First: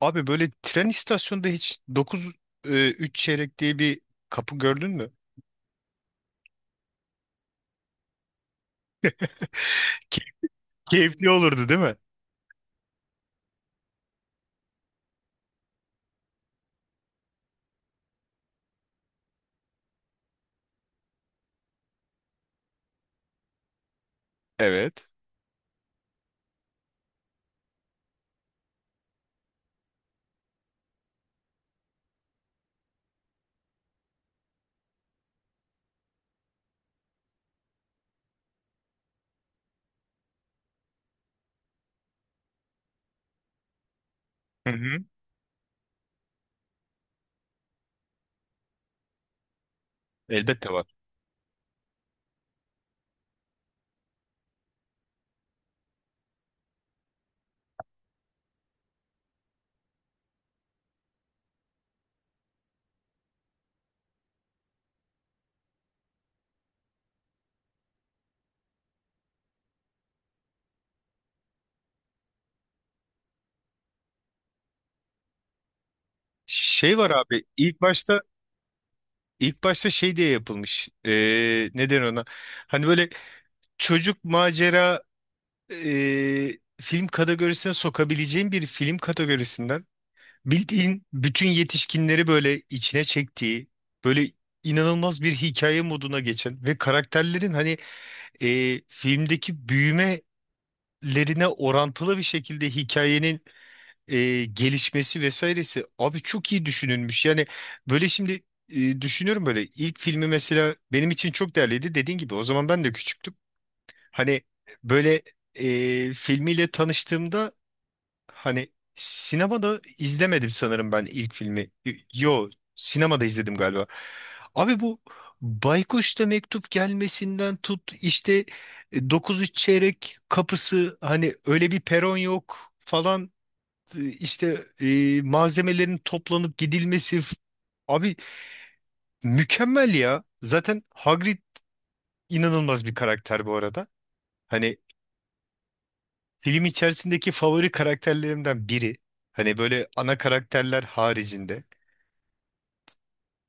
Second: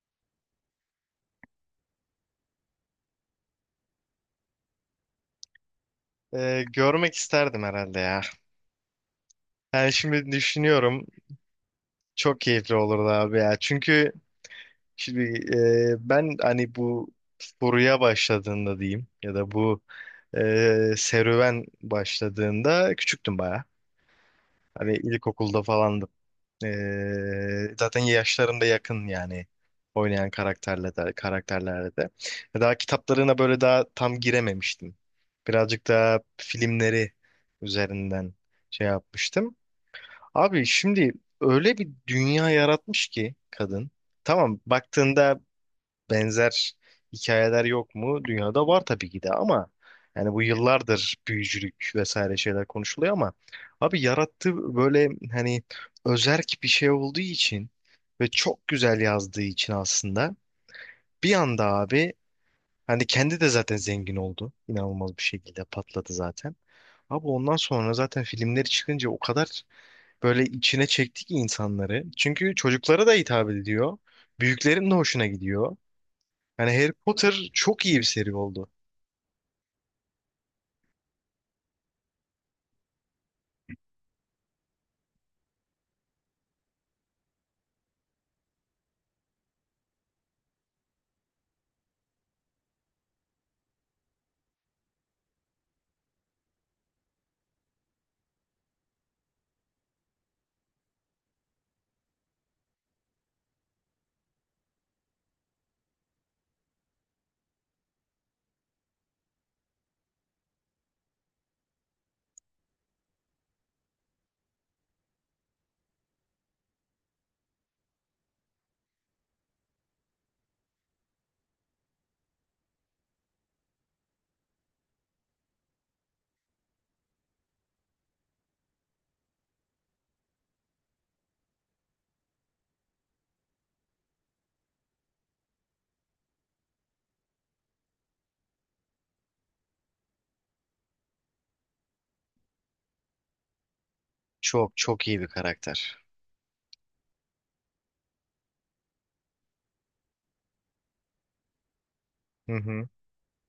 Abi böyle tren istasyonunda hiç 9 3 çeyrek diye bir kapı gördün mü? Görmek isterdim herhalde ya. Yani Key- şimdi düşünüyorum Keyifli olurdu değil mi? çok keyifli olurdu abi ya. Çünkü şimdi ben hani bu furuya başladığında diyeyim ya da bu serüven başladığında küçüktüm baya. Hani Evet. ilkokulda falandım. Zaten yaşlarım da yakın yani oynayan karakterle de, karakterlerle de. Daha kitaplarına böyle daha tam girememiştim. Birazcık daha filmleri üzerinden şey yapmıştım. Abi şimdi öyle bir dünya yaratmış ki kadın. Tamam Hı hı. baktığında benzer hikayeler yok mu? Dünyada var tabii ki de, ama yani bu Elbette var. yıllardır büyücülük vesaire şeyler konuşuluyor ama abi yarattığı böyle hani özerk bir şey olduğu için ve çok güzel yazdığı için aslında bir anda abi hani kendi de zaten zengin oldu. İnanılmaz bir şekilde patladı zaten. Abi ondan sonra zaten filmleri çıkınca o kadar böyle içine çekti ki insanları. Çünkü çocuklara da hitap ediyor. Büyüklerin de hoşuna gidiyor. Yani Harry Şey var abi Potter ilk çok iyi bir başta seri oldu. ilk başta şey diye yapılmış. Neden ona? Hani böyle çocuk macera film kategorisine sokabileceğin bir film kategorisinden bildiğin bütün yetişkinleri böyle içine çektiği, böyle inanılmaz bir hikaye moduna geçen ve karakterlerin hani filmdeki büyümelerine orantılı bir şekilde hikayenin gelişmesi vesairesi abi çok iyi düşünülmüş. Yani böyle şimdi düşünüyorum, böyle ilk filmi mesela benim için çok değerliydi, dediğin gibi o zaman ben de küçüktüm. Hani böyle filmiyle tanıştığımda, hani sinemada izlemedim sanırım ben ilk filmi. Yo, sinemada izledim galiba. Abi bu Baykuş'ta mektup gelmesinden tut, işte 9¾ kapısı, hani öyle bir peron yok falan, işte malzemelerin toplanıp gidilmesi, abi mükemmel ya. Zaten Hagrid inanılmaz bir karakter bu arada. Çok Hani çok iyi bir karakter. film içerisindeki favori karakterlerimden biri. Hani böyle ana karakterler haricinde. Hı hı.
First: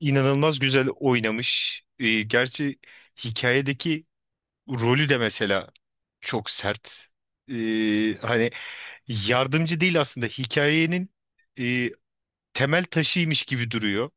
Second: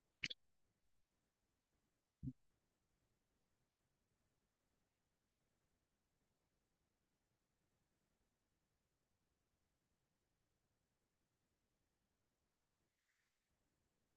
İnanılmaz güzel oynamış. Gerçi hikayedeki rolü de mesela çok sert. Hani yardımcı değil aslında, hikayenin e, temel taşıymış gibi duruyor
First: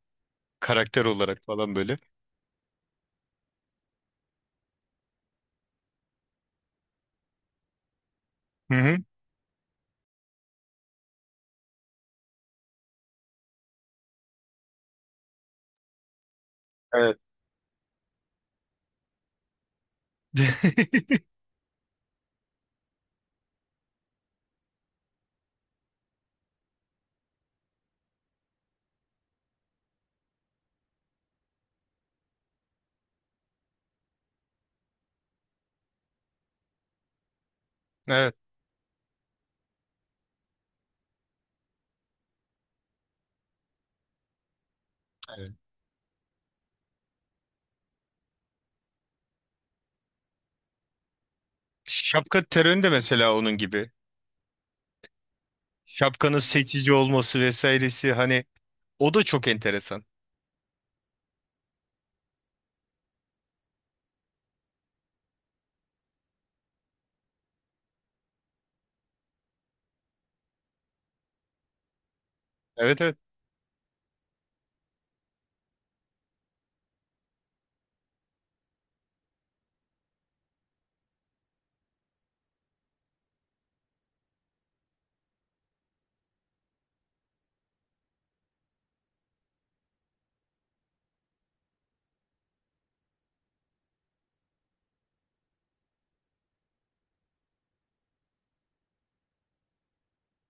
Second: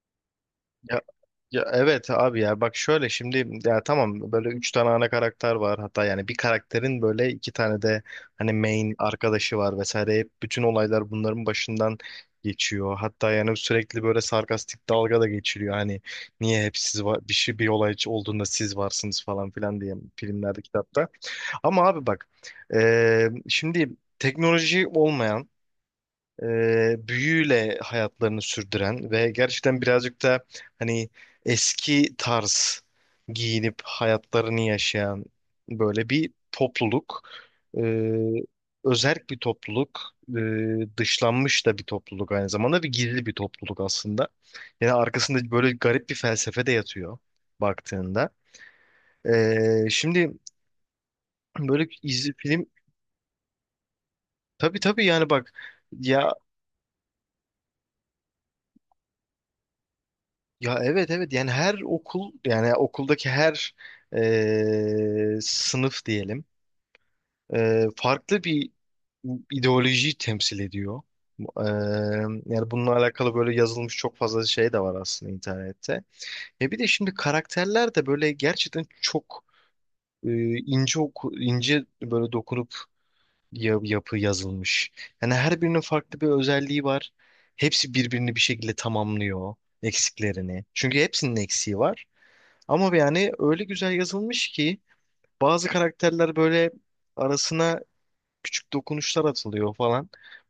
karakter olarak Ya falan böyle. evet abi ya, bak şöyle şimdi, ya tamam, böyle üç tane ana karakter var, hatta yani bir karakterin böyle iki tane de hani Hı main hı. arkadaşı var vesaire, hep bütün olaylar bunların başından geçiyor, hatta yani sürekli böyle sarkastik dalga da geçiriyor hani niye hep siz Evet. var, bir şey bir olay olduğunda siz varsınız falan filan diye filmlerde, kitapta. Ama abi bak, şimdi teknoloji olmayan, büyüyle hayatlarını sürdüren ve gerçekten birazcık da hani eski tarz giyinip hayatlarını yaşayan böyle bir topluluk. E, Evet. Özerk bir topluluk. E, dışlanmış da bir topluluk aynı zamanda ve gizli bir topluluk aslında. Yani arkasında Evet. böyle garip bir felsefe de yatıyor baktığında. Şimdi böyle Şapka film terörü de mesela onun gibi. tabii tabii, yani bak ya. Şapkanın seçici olması vesairesi hani, o da çok enteresan. Ya evet evet, yani her okul, yani okuldaki her sınıf diyelim farklı bir ideolojiyi temsil ediyor. E, Yani bununla Evet, evet. alakalı böyle yazılmış çok fazla şey de var aslında internette. E bir de şimdi karakterler de böyle gerçekten çok e, ince böyle dokunup yapı yazılmış. Yani her birinin farklı bir özelliği var. Hepsi birbirini bir şekilde tamamlıyor eksiklerini. Çünkü hepsinin eksiği var. Ama yani öyle güzel yazılmış ki bazı karakterler böyle arasına küçük dokunuşlar atılıyor falan.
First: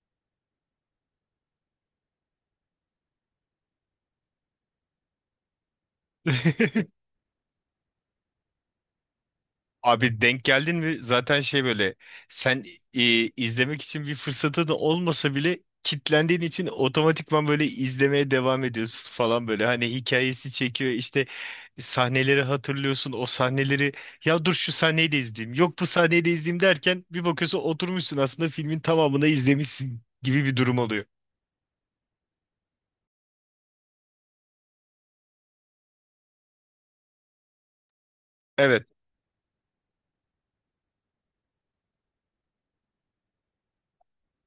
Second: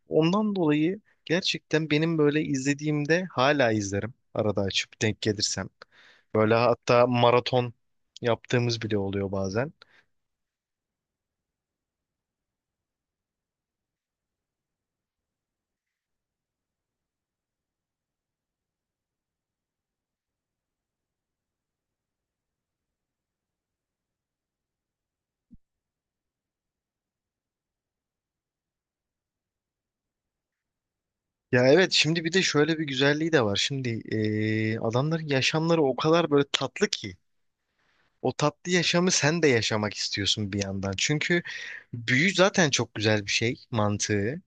Ondan dolayı gerçekten benim böyle izlediğimde hala izlerim arada, açıp denk gelirsem. Böyle hatta maraton yaptığımız bile oluyor bazen. Abi denk geldin mi? Zaten şey böyle, sen e, izlemek için bir fırsatın olmasa bile kitlendiğin için otomatikman böyle izlemeye devam ediyorsun falan böyle. Hani hikayesi çekiyor, işte sahneleri hatırlıyorsun, o sahneleri, ya dur şu sahneyi de izleyeyim, yok bu sahneyi de izleyeyim, derken bir bakıyorsun oturmuşsun, aslında filmin tamamını izlemişsin gibi bir durum oluyor. Ya evet, şimdi bir de şöyle bir güzelliği de var. Şimdi adamların yaşamları o kadar böyle tatlı ki o tatlı Evet. yaşamı sen de yaşamak istiyorsun bir yandan. Çünkü büyü zaten çok güzel bir şey mantığı.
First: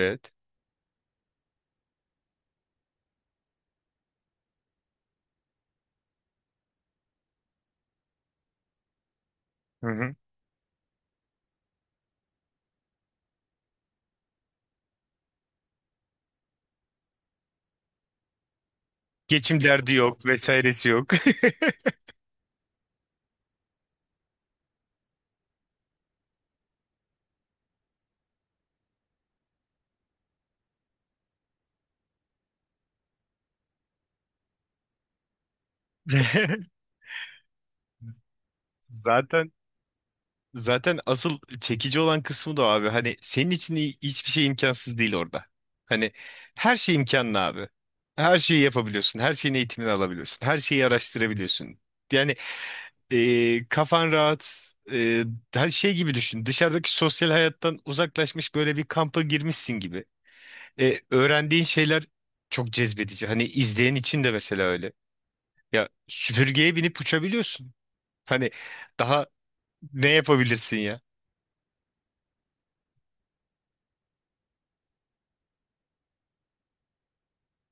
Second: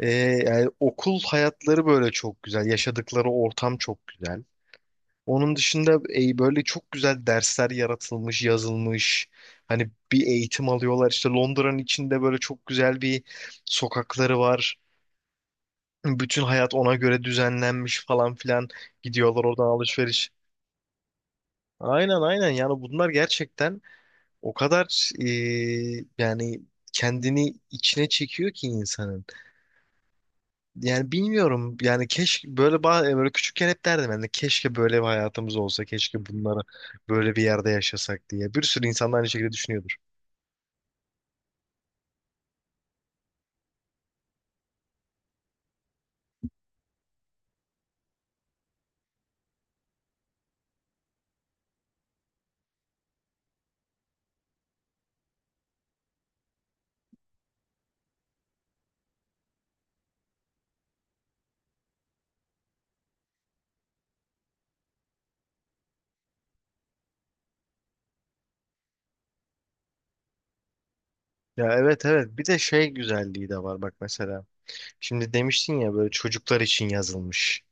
Ee, Yani okul hayatları böyle çok güzel. Yaşadıkları ortam çok güzel. Onun dışında böyle çok güzel dersler yaratılmış, yazılmış. Hı Hani hı. bir eğitim alıyorlar. İşte Londra'nın içinde böyle çok güzel bir sokakları var. Bütün hayat ona göre düzenlenmiş falan filan. Gidiyorlar Geçim oradan derdi yok, alışveriş. vesairesi yok. Aynen aynen, yani bunlar gerçekten o kadar yani kendini içine çekiyor ki insanın. Yani bilmiyorum. Yani keşke böyle böyle küçükken hep derdim ben de, keşke böyle bir hayatımız olsa, keşke bunlara böyle bir yerde yaşasak diye. Bir sürü insan da aynı şekilde Zaten düşünüyordur. Zaten asıl çekici olan kısmı da o abi. Hani senin için hiçbir şey imkansız değil orada. Hani her şey imkanlı abi. Her şeyi yapabiliyorsun. Her şeyin eğitimini alabiliyorsun. Her şeyi araştırabiliyorsun. Yani kafan rahat. Her şey gibi düşün. Dışarıdaki sosyal hayattan uzaklaşmış, böyle bir kampa girmişsin gibi. Öğrendiğin şeyler çok cezbedici. Hani izleyen için de mesela öyle. Ya süpürgeye binip uçabiliyorsun. Hani daha ne yapabilirsin ya? Ya evet evet. Bir de şey güzelliği de var bak mesela. Şimdi demiştin ya böyle çocuklar için yazılmış.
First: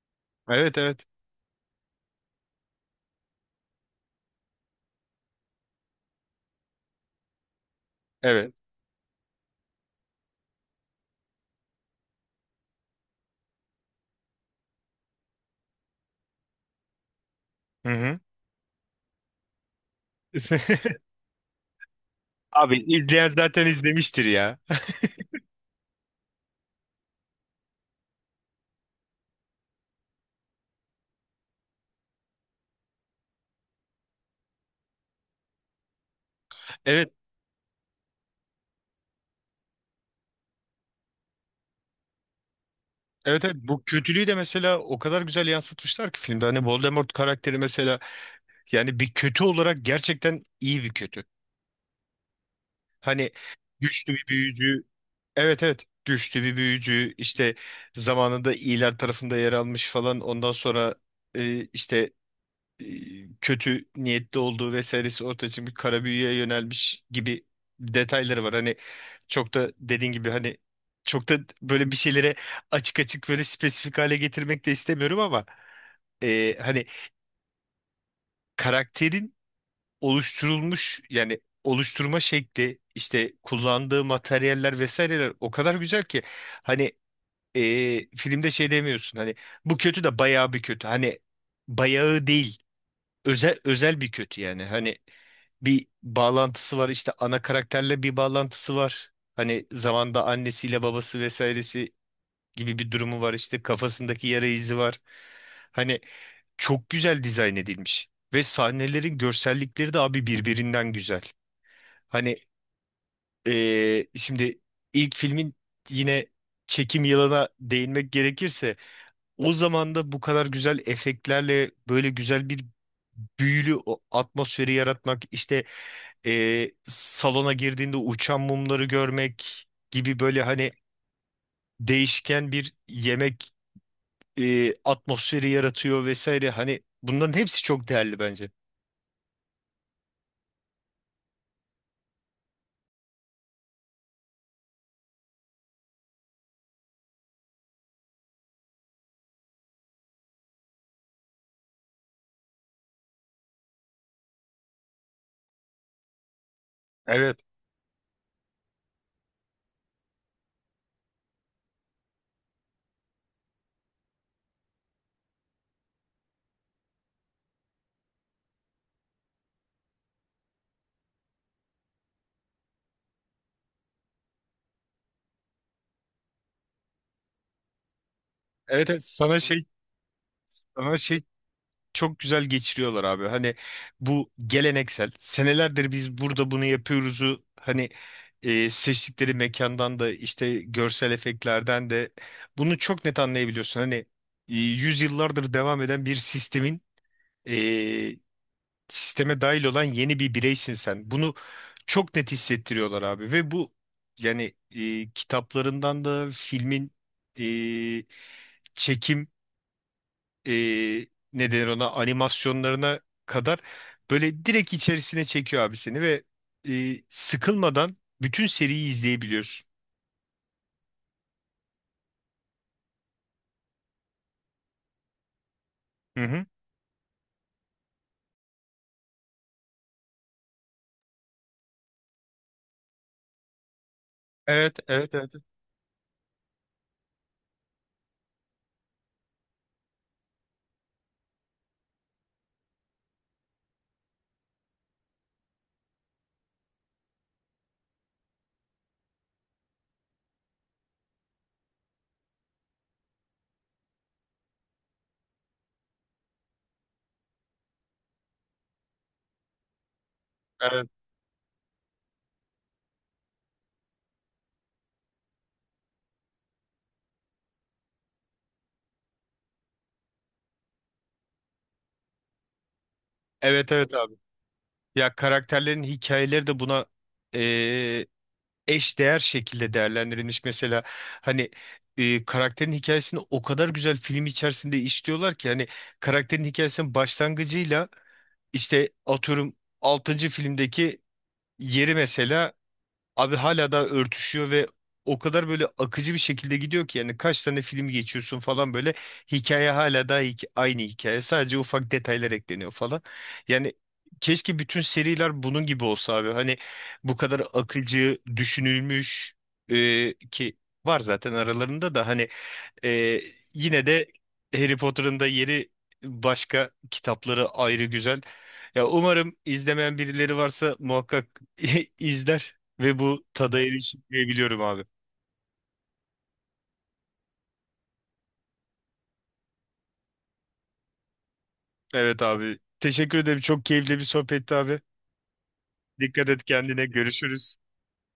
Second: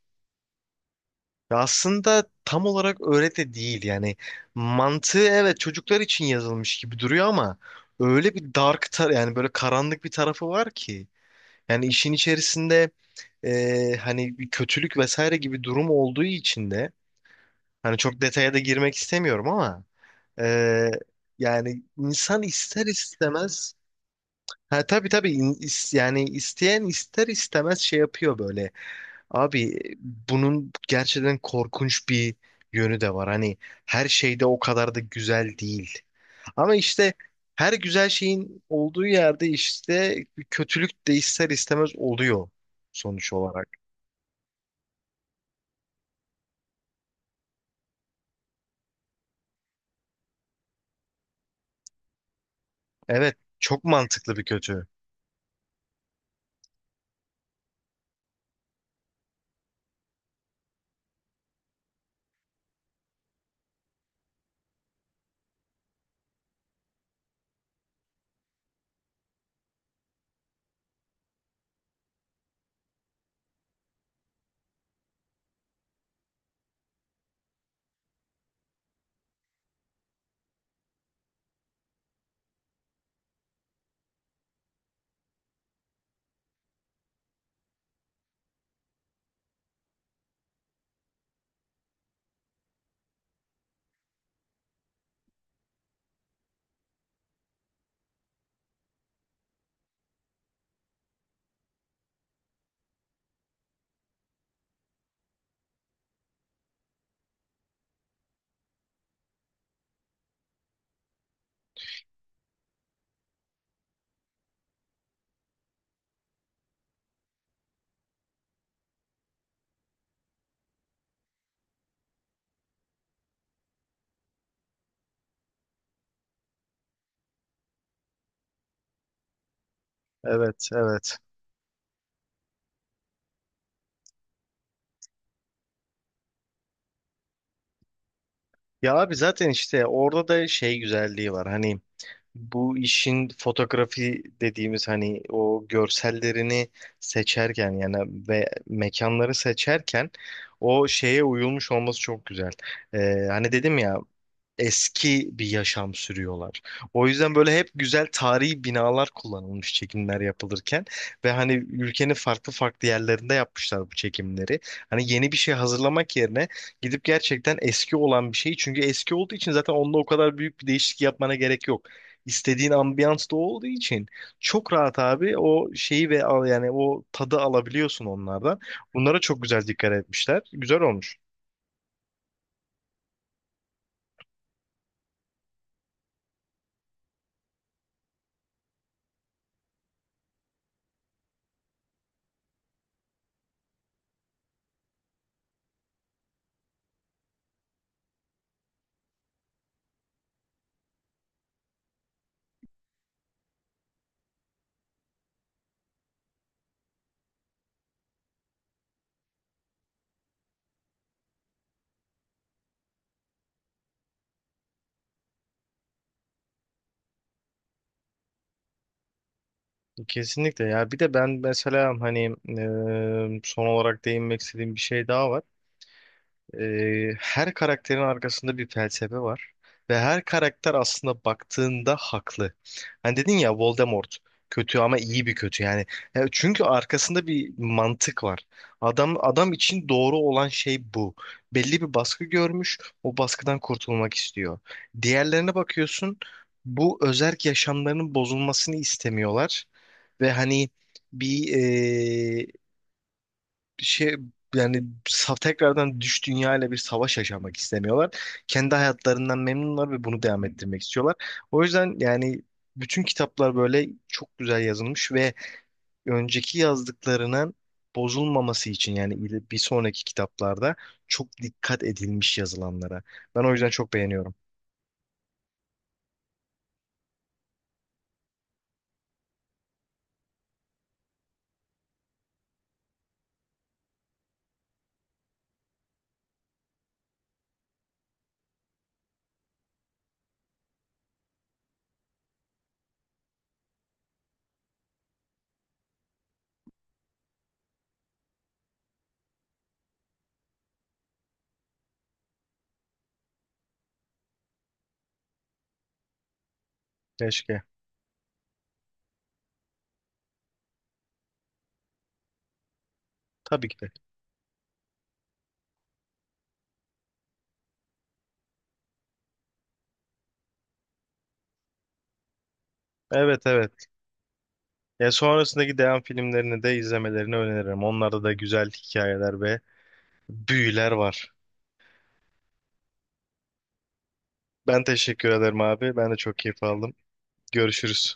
Evet, evet. Ya aslında tam olarak öyle de değil yani. Mantığı evet çocuklar için yazılmış gibi duruyor ama öyle bir Evet. dark yani böyle karanlık bir tarafı var ki. Yani işin içerisinde hani bir kötülük vesaire gibi durum olduğu için de Hı hani hı. çok detaya da girmek istemiyorum ama e, yani insan Abi ister izleyen zaten istemez, izlemiştir ya. ha tabii tabii, yani isteyen ister istemez şey yapıyor böyle. Abi bunun gerçekten korkunç bir yönü de var. Hani her şeyde o kadar da güzel değil. Ama Evet, işte her güzel şeyin olduğu yerde işte bir kötülük de ister istemez oluyor sonuç evet, evet. olarak. Bu kötülüğü de mesela o kadar güzel yansıtmışlar ki filmde. Hani Voldemort karakteri mesela, yani bir kötü olarak gerçekten iyi bir kötü. Hani Evet, çok güçlü bir mantıklı bir büyücü. kötü. Evet, evet. Güçlü bir büyücü. İşte zamanında iyiler tarafında yer almış falan. Ondan sonra işte e, kötü niyetli olduğu vesairesi ortaya çıkmış, kara büyüye yönelmiş gibi detayları var. Hani çok da, dediğin gibi hani, çok da böyle bir şeylere açık açık böyle spesifik hale getirmek de istemiyorum ama, hani karakterin oluşturulmuş yani oluşturma şekli, işte kullandığı materyaller vesaireler, o kadar güzel ki hani, e, filmde şey demiyorsun hani, bu kötü de bayağı bir kötü, hani bayağı değil, özel özel bir kötü yani, hani bir bağlantısı var. İşte ana karakterle bir bağlantısı var. Hani zamanda annesiyle babası vesairesi gibi bir durumu var. İşte kafasındaki yara izi var. Hani çok güzel dizayn edilmiş. Ve sahnelerin görsellikleri de abi birbirinden güzel. Hani şimdi ilk filmin, yine çekim yılına değinmek gerekirse, o zaman da bu kadar güzel efektlerle böyle güzel bir büyülü o atmosferi yaratmak, işte salona girdiğinde uçan mumları görmek gibi böyle Evet, hani, evet. değişken bir yemek atmosferi yaratıyor vesaire. Hani bunların hepsi çok değerli bence. Ya abi zaten işte orada da şey güzelliği var. Hani bu işin fotoğrafi dediğimiz hani o görsellerini seçerken yani ve mekanları seçerken o şeye uyulmuş olması çok güzel. Hani dedim ya, eski bir yaşam sürüyorlar. O yüzden Evet. böyle hep güzel tarihi binalar kullanılmış çekimler yapılırken ve hani ülkenin farklı farklı yerlerinde yapmışlar bu çekimleri. Hani yeni bir şey hazırlamak yerine gidip gerçekten eski olan bir şeyi, çünkü eski olduğu için zaten onda o kadar büyük bir değişiklik yapmana gerek yok. İstediğin ambiyans da o olduğu için çok rahat abi o şeyi ve al, yani o tadı alabiliyorsun onlardan. Evet, evet. Bunlara Sana çok şey güzel dikkat etmişler. Güzel sana olmuş. şey çok güzel geçiriyorlar abi. Hani bu geleneksel, senelerdir biz burada bunu yapıyoruzu hani, seçtikleri mekandan da işte görsel efektlerden de bunu çok net anlayabiliyorsun. Hani yüzyıllardır devam eden bir sistemin, e, sisteme dahil olan yeni bir bireysin sen. Bunu çok net hissettiriyorlar abi, ve bu yani kitaplarından da filmin e, çekim, e, ne denir ona, animasyonlarına kadar böyle direkt içerisine çekiyor abi seni, ve sıkılmadan bütün seriyi izleyebiliyorsun. Kesinlikle ya. Bir de ben mesela hani son olarak değinmek istediğim bir şey daha var. Hı hı. Her karakterin arkasında bir felsefe var ve her karakter aslında baktığında haklı. Hani dedin ya, Voldemort kötü Evet, ama evet, iyi evet. bir kötü yani. Çünkü arkasında bir mantık var. Adam adam için doğru olan şey bu. Belli bir baskı görmüş, o baskıdan kurtulmak istiyor. Diğerlerine bakıyorsun, bu özerk yaşamlarının bozulmasını istemiyorlar ve hani bir şey, yani tekrardan dünyayla bir savaş yaşamak istemiyorlar. Kendi hayatlarından memnunlar ve bunu devam ettirmek Evet, istiyorlar. O yüzden yani bütün kitaplar böyle çok güzel yazılmış ve önceki yazdıklarının bozulmaması için yani bir sonraki kitaplarda çok dikkat edilmiş yazılanlara. Ben o yüzden evet, çok evet abi. beğeniyorum. Ya karakterlerin hikayeleri de buna eşdeğer şekilde değerlendirilmiş. Mesela hani karakterin hikayesini o kadar güzel film içerisinde işliyorlar ki, hani karakterin hikayesinin başlangıcıyla, işte atıyorum altıncı filmdeki yeri mesela, abi hala da örtüşüyor ve o kadar böyle akıcı bir şekilde gidiyor ki, yani kaç tane film geçiyorsun falan böyle, hikaye hala da aynı hikaye, sadece ufak detaylar ekleniyor falan. Yani keşke bütün seriler bunun gibi olsa abi, hani bu kadar Keşke. akıcı düşünülmüş, ki var zaten aralarında da hani, ee, Tabii ki yine de. de Harry Potter'ın da yeri, başka kitapları ayrı güzel. Ya umarım izlemeyen birileri varsa muhakkak izler ve bu Evet tada evet. erişir diye biliyorum abi. Ya sonrasındaki devam filmlerini de izlemelerini öneririm. Onlarda da güzel hikayeler ve büyüler var. Evet abi. Teşekkür ederim. Çok keyifli bir sohbetti abi. Ben teşekkür ederim abi. Ben de Dikkat çok et keyif kendine. aldım. Görüşürüz. Görüşürüz.